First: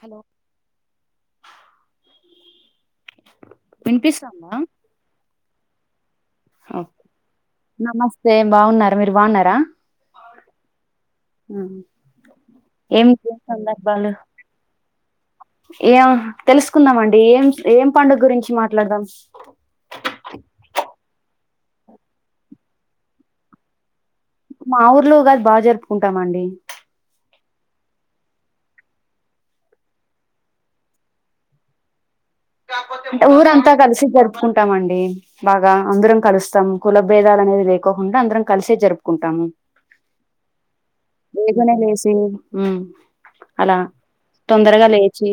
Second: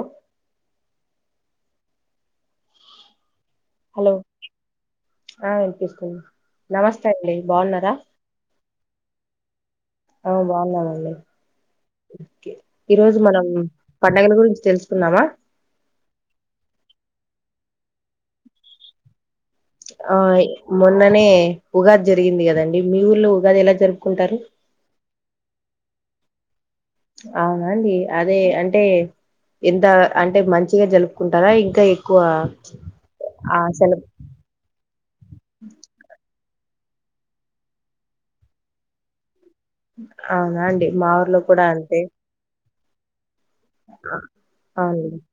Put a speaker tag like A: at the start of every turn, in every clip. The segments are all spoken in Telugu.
A: హలో
B: హలో
A: వినిపిస్తుందా
B: ఆ ఇస్తున్
A: నమస్తే బావున్నా [unintelligible] మీరు బావున్నారా
B: ఆ బావున్నామండి
A: ఏం
B: ఈరోజు మనం
A: సందర్భాలు
B: పండగల గురించి తెలుసుకుందామా
A: ఏం తెలుసుకుందాం ఏం ఏం పండగ గురించి మాట్లాడదాం
B: ఆ మొన్ననే ఉగాది జరిగింది కదండి మీ ఊర్లో ఉగాది ఎలా జరు
A: మాఊర్లో ఉగాది బా జరు ఉంటామండి
B: అవునా అండి అదే అంటే ఎంత అంటే మంచిగా జలుపుకుంటారా ఇంకా ఎక్కువ
A: అంట
B: ఆ
A: ఊరంతా
B: సెల
A: కలిసి జరుపుకుంటామండి బాగా అందరం కలుస్ తం కులభేదాలు అనేది లేకోకుండా అందరం కలిసే జరుపుకుంటాము
B: అవునా అండి మా ఊర్లో కూడా
A: బేగనే
B: అంతే
A: లేసి ఉమ్ అలా తొందరగా
B: అవును
A: లేచి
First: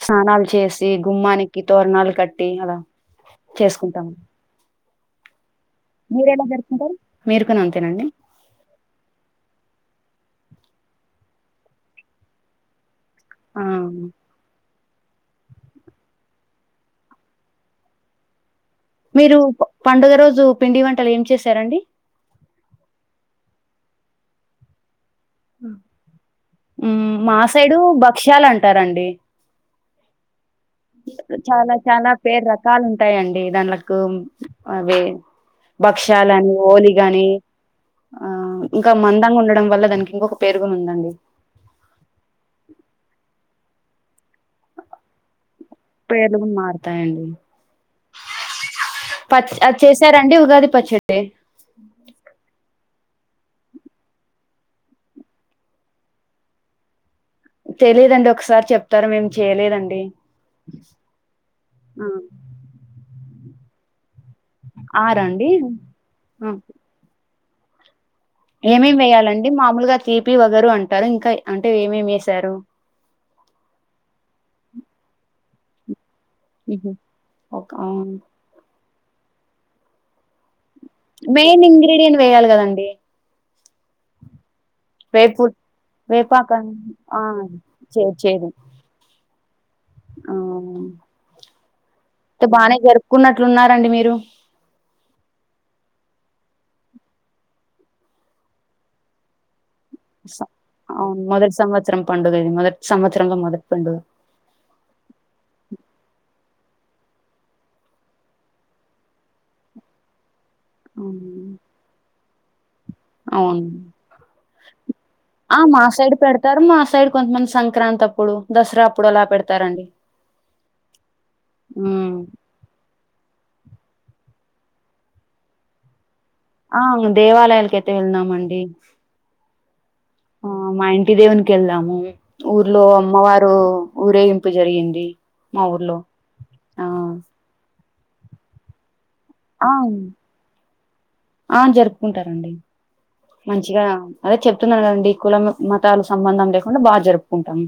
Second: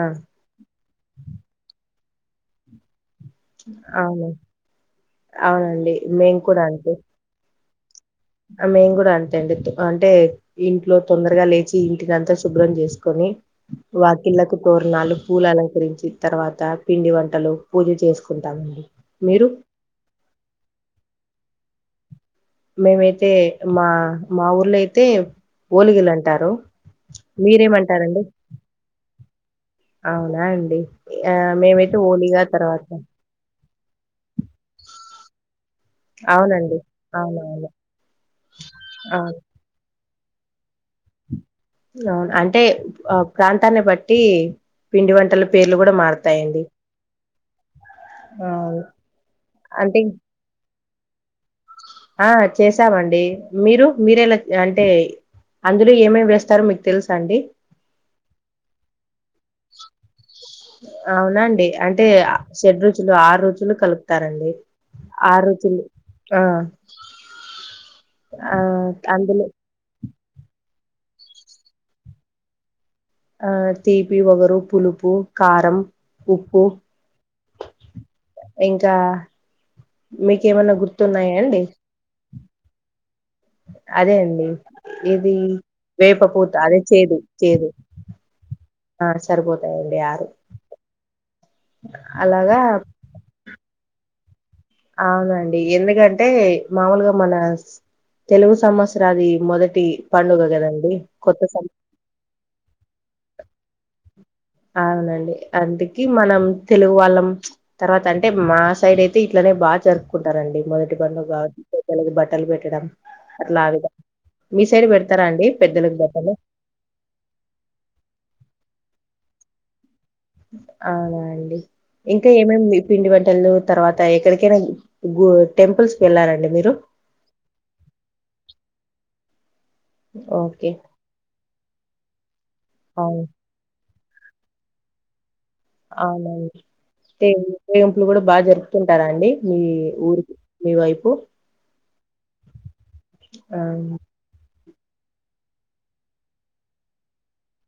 B: ఆ
A: స్నానాలు చేసి మ్మానికి తోరణాలు కట్టి అలా చేసుకుంటాము
B: అవును అవునండి మేము కూడా అంతే
A: టేనండి
B: మేము కూడా అంతే అండి అంటే ఇంట్లో తొందరగా లేచి ఇంటినంతా శుభ్రం చేస్ కొని
A: ఆ
B: వాకిళ్ళకు గోర్ణాలు పూలు అలంకరించి తర్వాత పిండి వంటలు పూజ చేసుకుంటాము
A: మీరు పండుగ రోజు పిండి వంటలు ఏం చేశారండి
B: మేమైతే మా మా ఊర్లై తే ఓలిగులు అంటారు
A: హ్మ్. మా సైడు
B: మీరేమంటారండి
A: భక్ష్యాలంటారండి.
B: అవునా ఆ
A: చాలా
B: మేమైతే
A: చాలా
B: ఓలిగా
A: పేరు రకాలు
B: తర్వాత
A: ఉంటాయండి దాన్ల కుం అదే భక్షాలని
B: అవునండి
A: ఓలిగ ని
B: అవునవును
A: ఆ ఇంకా
B: అవును
A: మందంగా ఉండడం వల్ల దానికి ఇంకొక పేరు గూడా ఉందండి.
B: అవును అంటే ఆ ప్రాంతాన్ని బట్టి పిండి వంటలు
A: పేర్లు గూని మారతాయండి
B: అవును
A: పచ్చ్ అది
B: అంటే
A: చేశారా అండి ఉగాది పచ్చ టే
B: ఆ చేసావండీ మీరు మీరేలా అంటే అందులో ఏమేమి వేస్తారో మీకు తెలుస్
A: తెలీదండి ఒకసారి చెప్తార మేమ్ చేయలేదండి
B: అవునాండి అంటే
A: ఆ!
B: షెడ్ రుచుల్ ఆర్ రుచులు కలుప్ తారండి
A: ఆరా
B: ఆ
A: అండి?
B: రుచులు ఆ ఆ
A: ఏమేమ్
B: అందులో
A: వేయాలండి మామూలుగ తీపి వగరు అంటారు ఇంకా అంటే ఏమేమి వేసారు
B: ఆ తీపి వగరు పులుపు కారం ఉప్పు
A: హుహు. ఒక అవును.
B: కా మీకేమన గుర్
A: మేన్ ఇంగ్రీడియన్ వేయాల్ గదండి
B: అదే అండి ఇది
A: వేపు
B: వేప
A: వేపాక
B: పూత అదే చేదు
A: ఆ
B: చేదు
A: చె చేదు
B: ఆ సరిపోతాయండి ఆరు
A: ఆ టె
B: అలాగా
A: బానే జరుపుకున్నట్లున్నారండి మీరు
B: ఆవునండి ఎందుకంటే మాములుగా మన తెలుగు సంవత్సరాంది మొదట్
A: స అవ్ మొదటి సంవత్సరం పండుగ ఇది మొదటి సంవత్ రంగ మొదటి పండుగ
B: అవునండి. అందుకి మనం తెలుగు వాళ్ళం తర్వాత అంటే మా సైడ్ ఐతే ఇట్లనే బాగ్ జరుప్కుంటం రండి మొదటి పండుగ బట్ట [unintelligible] లి బెట్టిడం
A: ఔన్
B: పెడతారా అండి
A: ఆ మా
B: పెద్దలకు
A: సైడ్
B: బట్టలు?
A: పెడతారు మా సైడ్ కొంతమంది సంక్రాంతి అప్పుడు దసరా పుడ అలా పెడతారండి
B: అవునాండి
A: ఉమ్
B: ఇంకా ఏమేమ్ పిండి వంటలు తర్వాత ఎక్కడికైనా గూ టెంపుల్స్
A: ఆ దేవాలయాలకైతే వెల్నామండి ఆ
B: ఓకే.
A: మా ఇంటి దేవునికి వెళ్లాము ఊర్లో
B: అవును.
A: అమ్మవారు ఊరేగింపు జరిగింది మా ఊర్లో
B: అవునవును
A: ఆ
B: సేమ్ సేమ్ ఇప్పుడు కూడా బా జరుగుతున్
A: ఆ
B: వైపు
A: ఆ జరుపుకుంటారండి
B: ఆ
A: మంచిగా అదే చెప్ చెతున్నాండి కులం మతాలు సంబంధం లేకుండా బా జరుపుకుంటాం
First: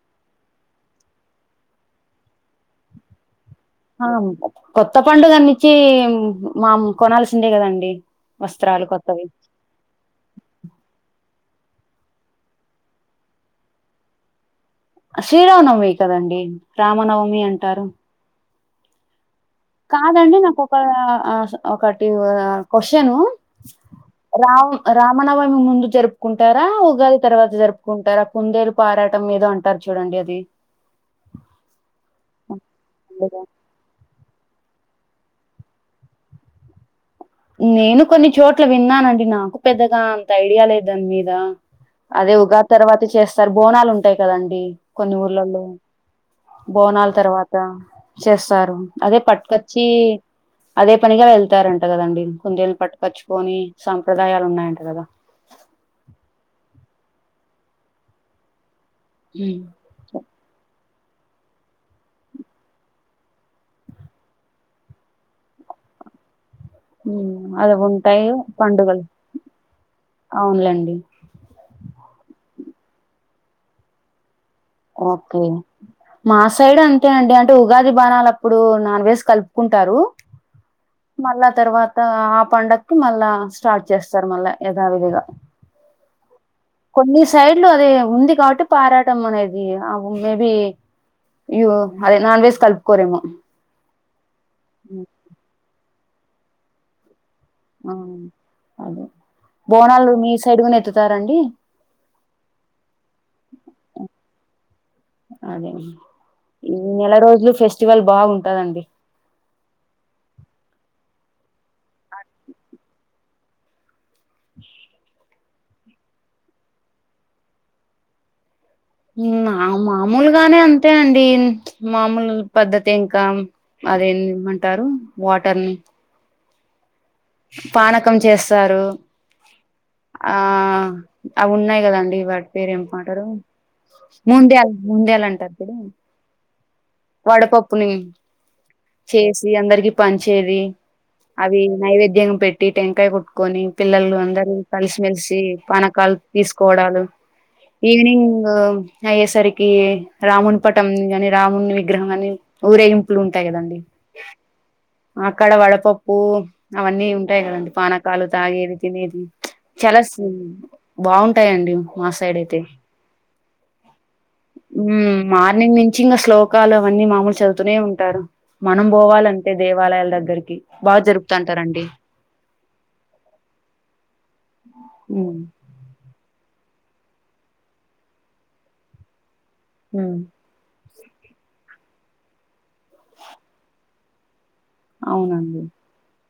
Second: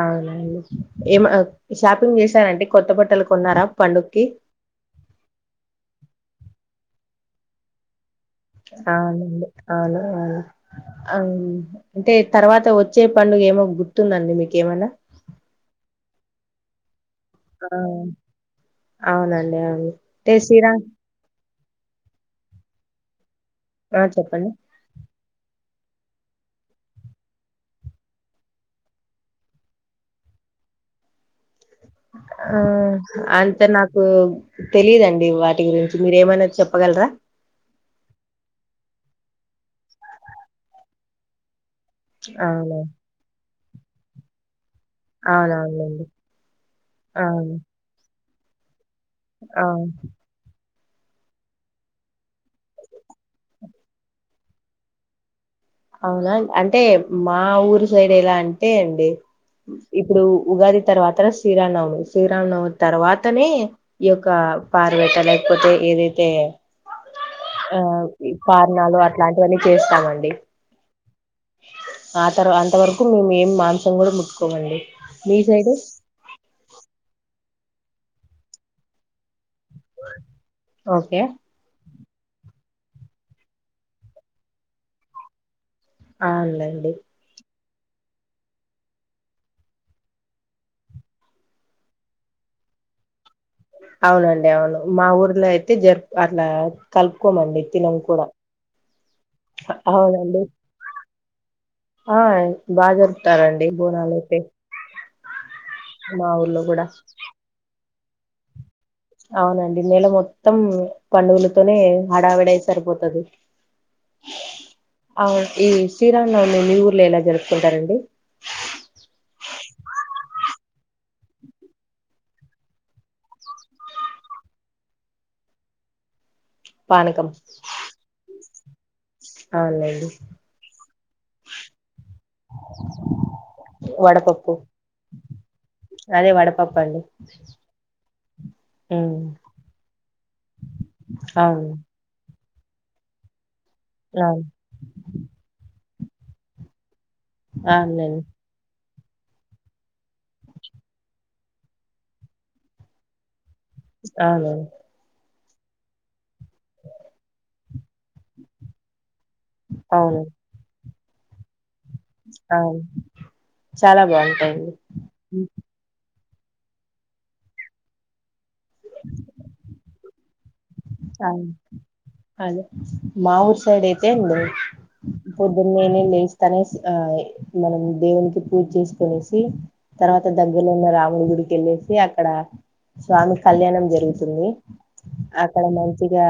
B: అవునండి ఏమ అ షాపింగ్ చేశారండీ కొత్త బట్టలు కొన్నారా
A: ఆ
B: పండుగకి
A: కొత్త పండుగ గురించి నుంచి మామ్ కొనాల్సిందే కదండి వస్త్రాలు కొత్తవి
B: అవునండి అవును అవును అంటే తర్వాత వచ్చే పండుగ ఏమో గుర్తుందండి మీకు
A: శ్రీరామ నమి కదండి రామనవం
B: ఆ
A: అంటారు
B: అవునండి అవును అంటే
A: కాదండి నాకు ఒక
B: శ్రీరామ్
A: ఒకటి క్వశ్చను
B: ఆ చెప్పండి
A: రామ్ రామనవమి ముందు జరుపుకుంటారా ఉగాది తర్వాత జరుపుకుంటారా కుందేలు పారాటం ఏదో అంటారు చూడండి అది
B: ఆ అంతే నాకు తెలీదండి వాటి గురించి మీరేమనా చెప్పగలరా
A: నేను కొన్ని చోట్ల విన్నానండి నాకు పెద్దగా అంత ఐడియా లే దాని మీద అదే ఉగా
B: అవునా
A: తర్వాత చేస్తా సారి బోనాలు ఉంటాయి కదండి కొన్ని ఊర్లలో
B: అవునవునండి
A: బోనాల తర్వాత
B: అవును
A: చేస్సారు అదే పట్కచ్చి
B: అవును
A: అదే పనిగా వెళ్తారంట కదండి కుందేలుని పట్టుకచ్చుకొని సాంప్రదాయాలు ఉన్నాయంట కదా
B: అవునా అంటే మా ఊరు సైడ్ ఎలా అం టే అండి ఇప్పుడు ఉగాది తర్వాత శ్రీరానవమి శ్రీరాంనవమి తర్వాతనే ఈ యొక్క పార్వేట లేకపోతే ఏదైతే
A: ఉమ్, అవి
B: ఆ
A: ఉంటాయి
B: ఇ పారణాలు
A: పండుగలు
B: అట్లాంటివన్నీ చేస్తామండి
A: అవునులేండి
B: ఆ తర్వా అంతవరకు మేము ఏం మాంసం కూడా ముట్టు
A: ఓకే మా సైడు అంతే అండి అం టు ఉగాది బాణాల అప్పుడు నాన్వేజ్ కలుపు కుంటారు
B: ఓకే
A: మళ్ళా తర్వా త ఆ పండక్కి మళ్ళా స్టార్ట్ చేస్తారు మళ్ళా యధావిధిగా
B: ఆవునులేండి
A: లు అది ఉంది కాబట్టి పారాటం అనేది ది అవు మే బి యు అదే నాన్వెజ్ కలుపుకోరేమో
B: అవునండ్ మా ఊర్లో అయితే జరుపు అట్లా కల్పో
A: అ అదే బోనాలు మీ
B: అవునండి
A: సైడ్ గన ఎత త అండీ
B: ఆ బాగా జరుపుతారండి బోనాలుయితే
A: అదే
B: మా ఊర్లో కూడా
A: చువల్ బాగుంటదండి
B: అవునండి నెల మొత్తం పండుగలతోనే హడావిడై సరిపోతుది అవును ఈ శ్రీరానమి నీ ఊర్లో ఎలా జరుపుకుంటారండి
A: మ మా మూలుగానే అంతే అండి మామూలు పద్ధతి ఇంకా అదేమంటారు వాటర్ని
B: పానకం
A: పానకం చేస్త సారు
B: అవునులేండి
A: ఆ అవ ఉన్నాయి కదండి వాటి పేరు ఏంటారు
B: వడపప్పు
A: ముందేలు ముందేాల అంటారు ఇప్పుడు
B: అదే వడపప్పు అండి
A: వడపప్పుని
B: ఉమ్
A: చేసి అందరికి పనిచేది అవి
B: అవును
A: నైవేద్యం పెట్టి టి టెంకాయ కుట్టుకొని పిల్లలు అందర
B: అవును
A: కలిసిమెెలిసి పన కలి తీసుకోవడాలు
B: అవునులేండి
A: ఈవినింగ్ అయ్యేసరికి రాముడి పటం కాని రాముని గ్ర హమాని ఊరే ఇంపలుంట ఆంటే గదండి
B: అవునండి
A: ఆ అక్కడ వడపప్పు అవన్నీ ఉంటాయి కదండి పానకాలు తాగేవి తినేది చాలా సు
B: అవును
A: బాగుంటాయండి మా సైడ్ అయితే
B: అవును చాలా బాగుంటాయండి
A: హ్మ్ మార్నింగ్ నుంచి ఇంకా స్లో కాలు అవన్నీ మామూలు చదువుతూనే ఉంటారు మనం పోవాలంటే దేవ వాలయాల దగ్గరికి బాగా
B: ఆ
A: జరుపుతంటారండి
B: అదే మాఊర్ సైడ్ అయితే అ పొద్దున్నేన లే తనేసి ఏ మనం దేవునికి పూజ చేసుకొనేసి సి తర్వాత దగ్గలో ఉన్న రాము మంగళగుడికి వెళ్ళేసి అక్కడ స్వామి కళ్యాణం జరుగుతుంది
A: అవునండి
B: అక్కడ మంచిగా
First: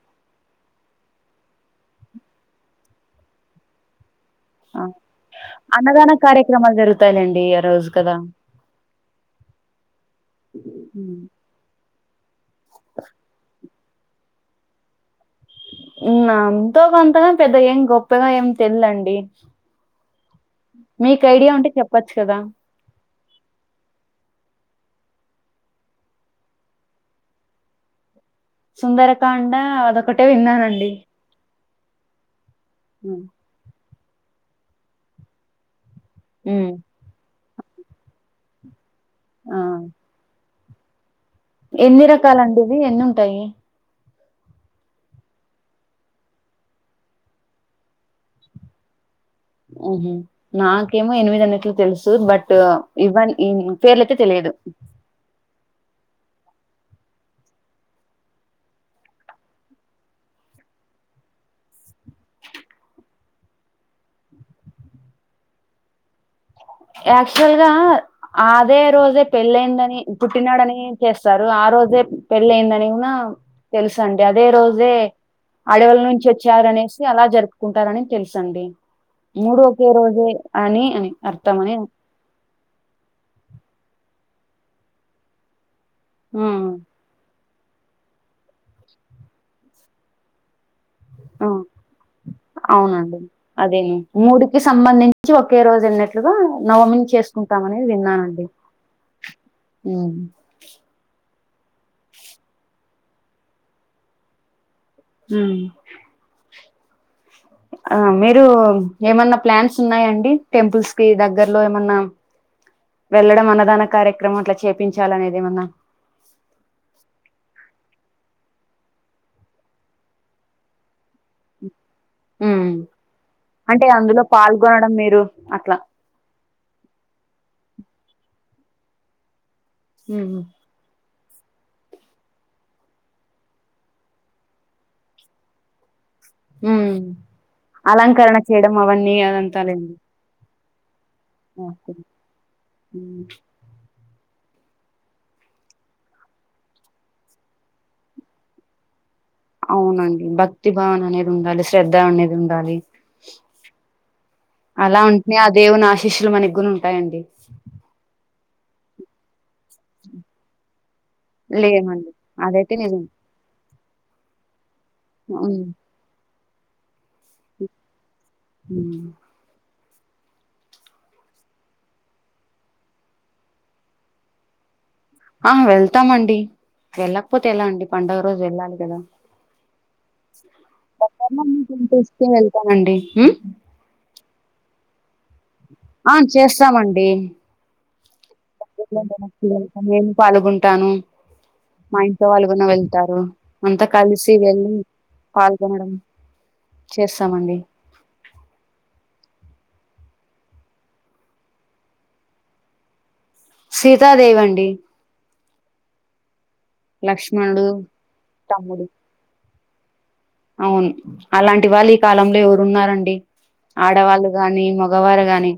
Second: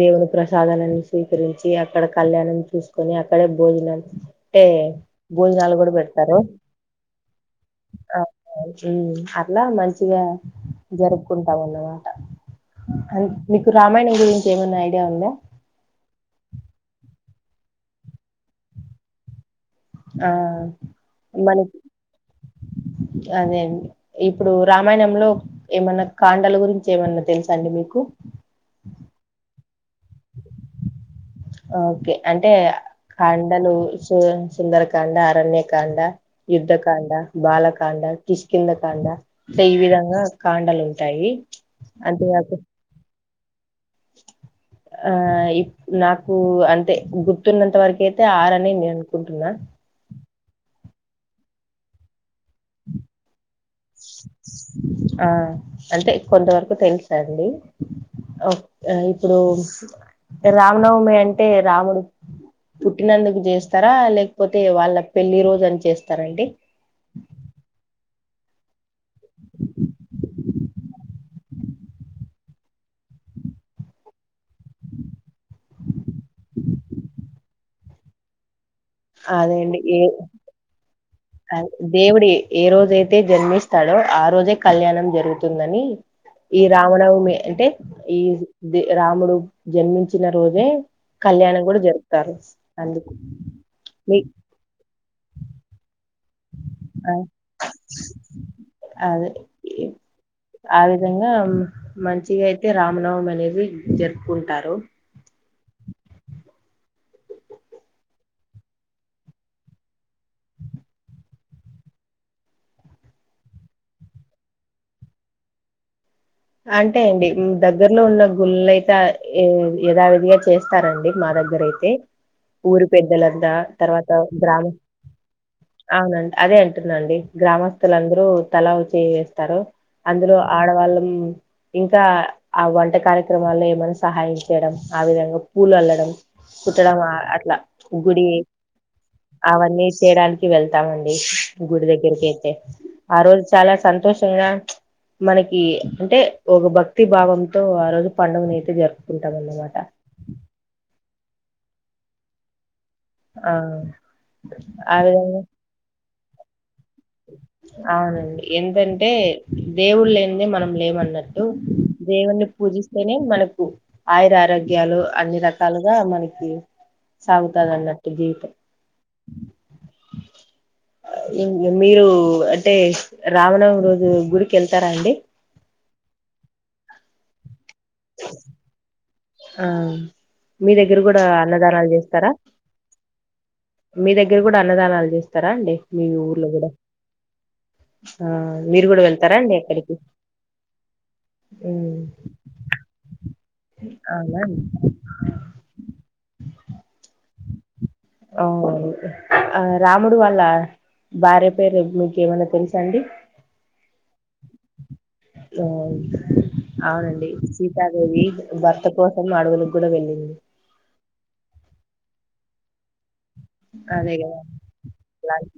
B: దేవుని ప్రసాదలన్ని స్వీకరించి అక్కడ కళ్యాణం చూసుకొని అక్కడే భోజనాలు అంటే
A: ఆ
B: భోజనాలు కూడా
A: అన్నదాన
B: పెడతారు
A: కార్యక్రమాలు జరుగుతాయిలేండి ఆ రోజు కదా
B: అట్లా మంచిగా జరుపుకుంటాంన్నవా అ మీకు రామాయణం గురించి ఏమైన్నా ఐడియా ఉందా
A: ఎంతో కొంతగా పెద్ద ఏం గొప్పగా ఏం తెల్లండి
B: ఆ మనకి
A: చెప్పచ్చు కదా
B: అదే అది ఇప్పుడు రామాయణంలో ఏమన్నా కాండల గురించి ఏమన్నా తెలుసా అండి మీకు
A: సుందరకాండ అదొకటే విన్నానండి
B: ఓకే అం టే
A: ఉమ్
B: కాండలు సు సుందరకాండ అరణ్యకాండ యుద్ధ
A: ఉమ్,
B: కాండ బాలకాండ కిష్కింద కాండ
A: ఆ
B: ఈ విదంగా కాండలు ఉంటాయి
A: ఎన్ని
B: అంతేకాక
A: రకాలండి ఇవి ఎన్ని ఉంటాయి
B: ఆ నాకు అంటే గుర్తున్నంత వరక అయితే ఆరు అనే నేను ఉంటుందా
A: ఉహు నాకేమో ఎనిమిది అన్నట్లు తెలుసు బట్ ఇవన్ ఈ పేర్లైతే తెలియదు
B: ఆ అంటే కొంతవరకు తెలుసండి ఇప్పుడు రామనవమి అంటే రాముడు పుట్టినందుకు చేస్తారా లేకపోతే వాళ్ళ పెళ్లి రోజు అని చేస్తారండి
A: యాక్చువల్ గా అదే రోజే పెళ్ళయిందని పుట్టినాడని చేస్తారు ఆ రోజే పెళ్యిందని కూడా తెలుసండి అదే రోజే అడవుల నుంచి వచ్చారనేసి అలా జరుపుకుంటారని తెలుసండి మూడు ఒకే రోజే అని అని అర్థం
B: అ
A: అని
B: దేవుడి ఏ రోజయితే జన్మిస్తాడో ఆ రోజే కళ్యాణం జరుగుతుందని
A: ఆ
B: ఈ రామనవమి అంటే ఈ రాముడు జన్మించిన రోజే
A: ఆ
B: కళ్యాణం కూడా జరుపుతారు అందుకు
A: అవునండి అదేలెండి
B: మీ
A: మూడికి సంబంధించి ఒకే రోజు అన్న ట్టు గా నవమిని
B: ఆ-
A: చేసుకుంటాం అనేది విన్నానండి.
B: అదే
A: మ్
B: ఆ నవమి అనేది జరుపుకుంటారు
A: మ్ ఆ మీరు ఏమన్నా ప్లాన్స్ ఉన్నాయంండి టెంపుల్స్ కి దగ్గర్లో ఏమన్నా వెళ్ళడం అన్నదాన కార్యక్రమం అట్లా చేపించాల అనేది ఏమన్నా
B: అంటే అండి దగ్గరలో ఉన్న గుళ్లుయితే ఏ యధావిధిగా చేస్తారంండి మా దగ్గర అయితే
A: ఉమ్
B: ఊరు పెద్దలంతా
A: అంటే
B: తర్వాత
A: అందులో
B: గ్రామ
A: పాల్గొనడం మీరు అట్లా
B: అవునండి అదే అంటున్నాండి గ్రామస్ భక్తులందరూ తలా ఓచేయి వేస్తారు. అందులో
A: ఉమ్
B: ఆడవాళ్ళం ఇంకా ఆ వంట కార్యక్రమాల్లో ఏమైన్నా సహాయం చేయడం ఆ విధంగా పూలు అల్లడం
A: ఉ
B: కుట్టడం ఆ అట్లా గుడి
A: అలంకరణ చేయడం అవన్నీ
B: అవన్నీ
A: అదంతాలేండి.
B: చేయడానికి వెళ్తామండి. గుడి దగ్గరకి అయితే ఆ రోజు చాలా సంతోషం [unintelligible] మ్చ మనకి అంటే ఒక భక్తి భావంతో ఆ రోజు పండుగ నైతే జరుపు
A: అవునండి భక్తి భావన అనేది ఉండాలి శ్రద్ధ అనేది ఉండాలి.
B: ఆ ఆవిడనే
A: డిషు మనే గుం
B: అవునండి. ఎంటంటే దేవుళ్ళ లేనిదే మనం లేమన్నటి అటు
A: లేవండి
B: దేవున్నీ
A: అదైతే నిజం
B: పూజిస్తేనే మనకు అయిద్ అరగ్ ఆరోగ్యాలు అన్ని
A: హ్మ్
B: రకాలుగా మనకి ఇమ్ సాగుతదిఅన్నట్టు జీవితం
A: హ్మ్
B: ఇంగ్ మీరు అంటే రావనం రోజు గుడికి ఎల్ ఎల్తారా అండి
A: వెల్తామండి వెళ్ళకపోతే ఎలా అండి పండగా రోజు వెళ్ళాలి కదా
B: ఆ మీ దగ్గర కూడా అన్నదానాలు చేస్తారా మీ దగ్గర కూడా అన్నదానాలు చేస్
A: ఆ చేస్తామండి.
B: ఆ మీరు కూడా వెళ్తారా అండి
A: ఆ
B: అక్కడికి
A: నేను పాల్గొంటాను
B: హ్మ్.
A: మా ఇంట్లో వాళ్ళు కూడా వెళ్ వారు అంతా కలిసి
B: అవునా అండి?
A: వెళ్ళి పాల్గొనడం చేస్తామండి.
B: ఓహ్! ఆ రాముడు వాళ్ళ భార్య పేరు మీకు ఏమైన్నా తెలుసా అండి
A: సీతదేవండి
B: అవునండి
A: లక్ష్మణడు
B: సీతాదేవి భర్త కోసం అడవులు కూడా వెళ్ళిండు
A: అవును అలాంటి వాల్లు ఈ కాలం ఎవరు ఉన్నారండి
B: అదే
A: ఆడవాళ్ళు
B: కదా
A: గాని మగవారు గాని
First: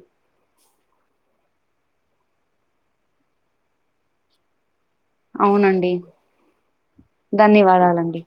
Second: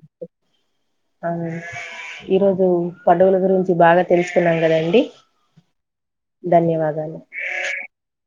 B: ఆ ఈరోజు పండుగల గురించి బాగా తెలుసుకున్నాం కదండి
A: అవునండి
B: ధన్యవాదాలు
A: ధన్యవాదాలండి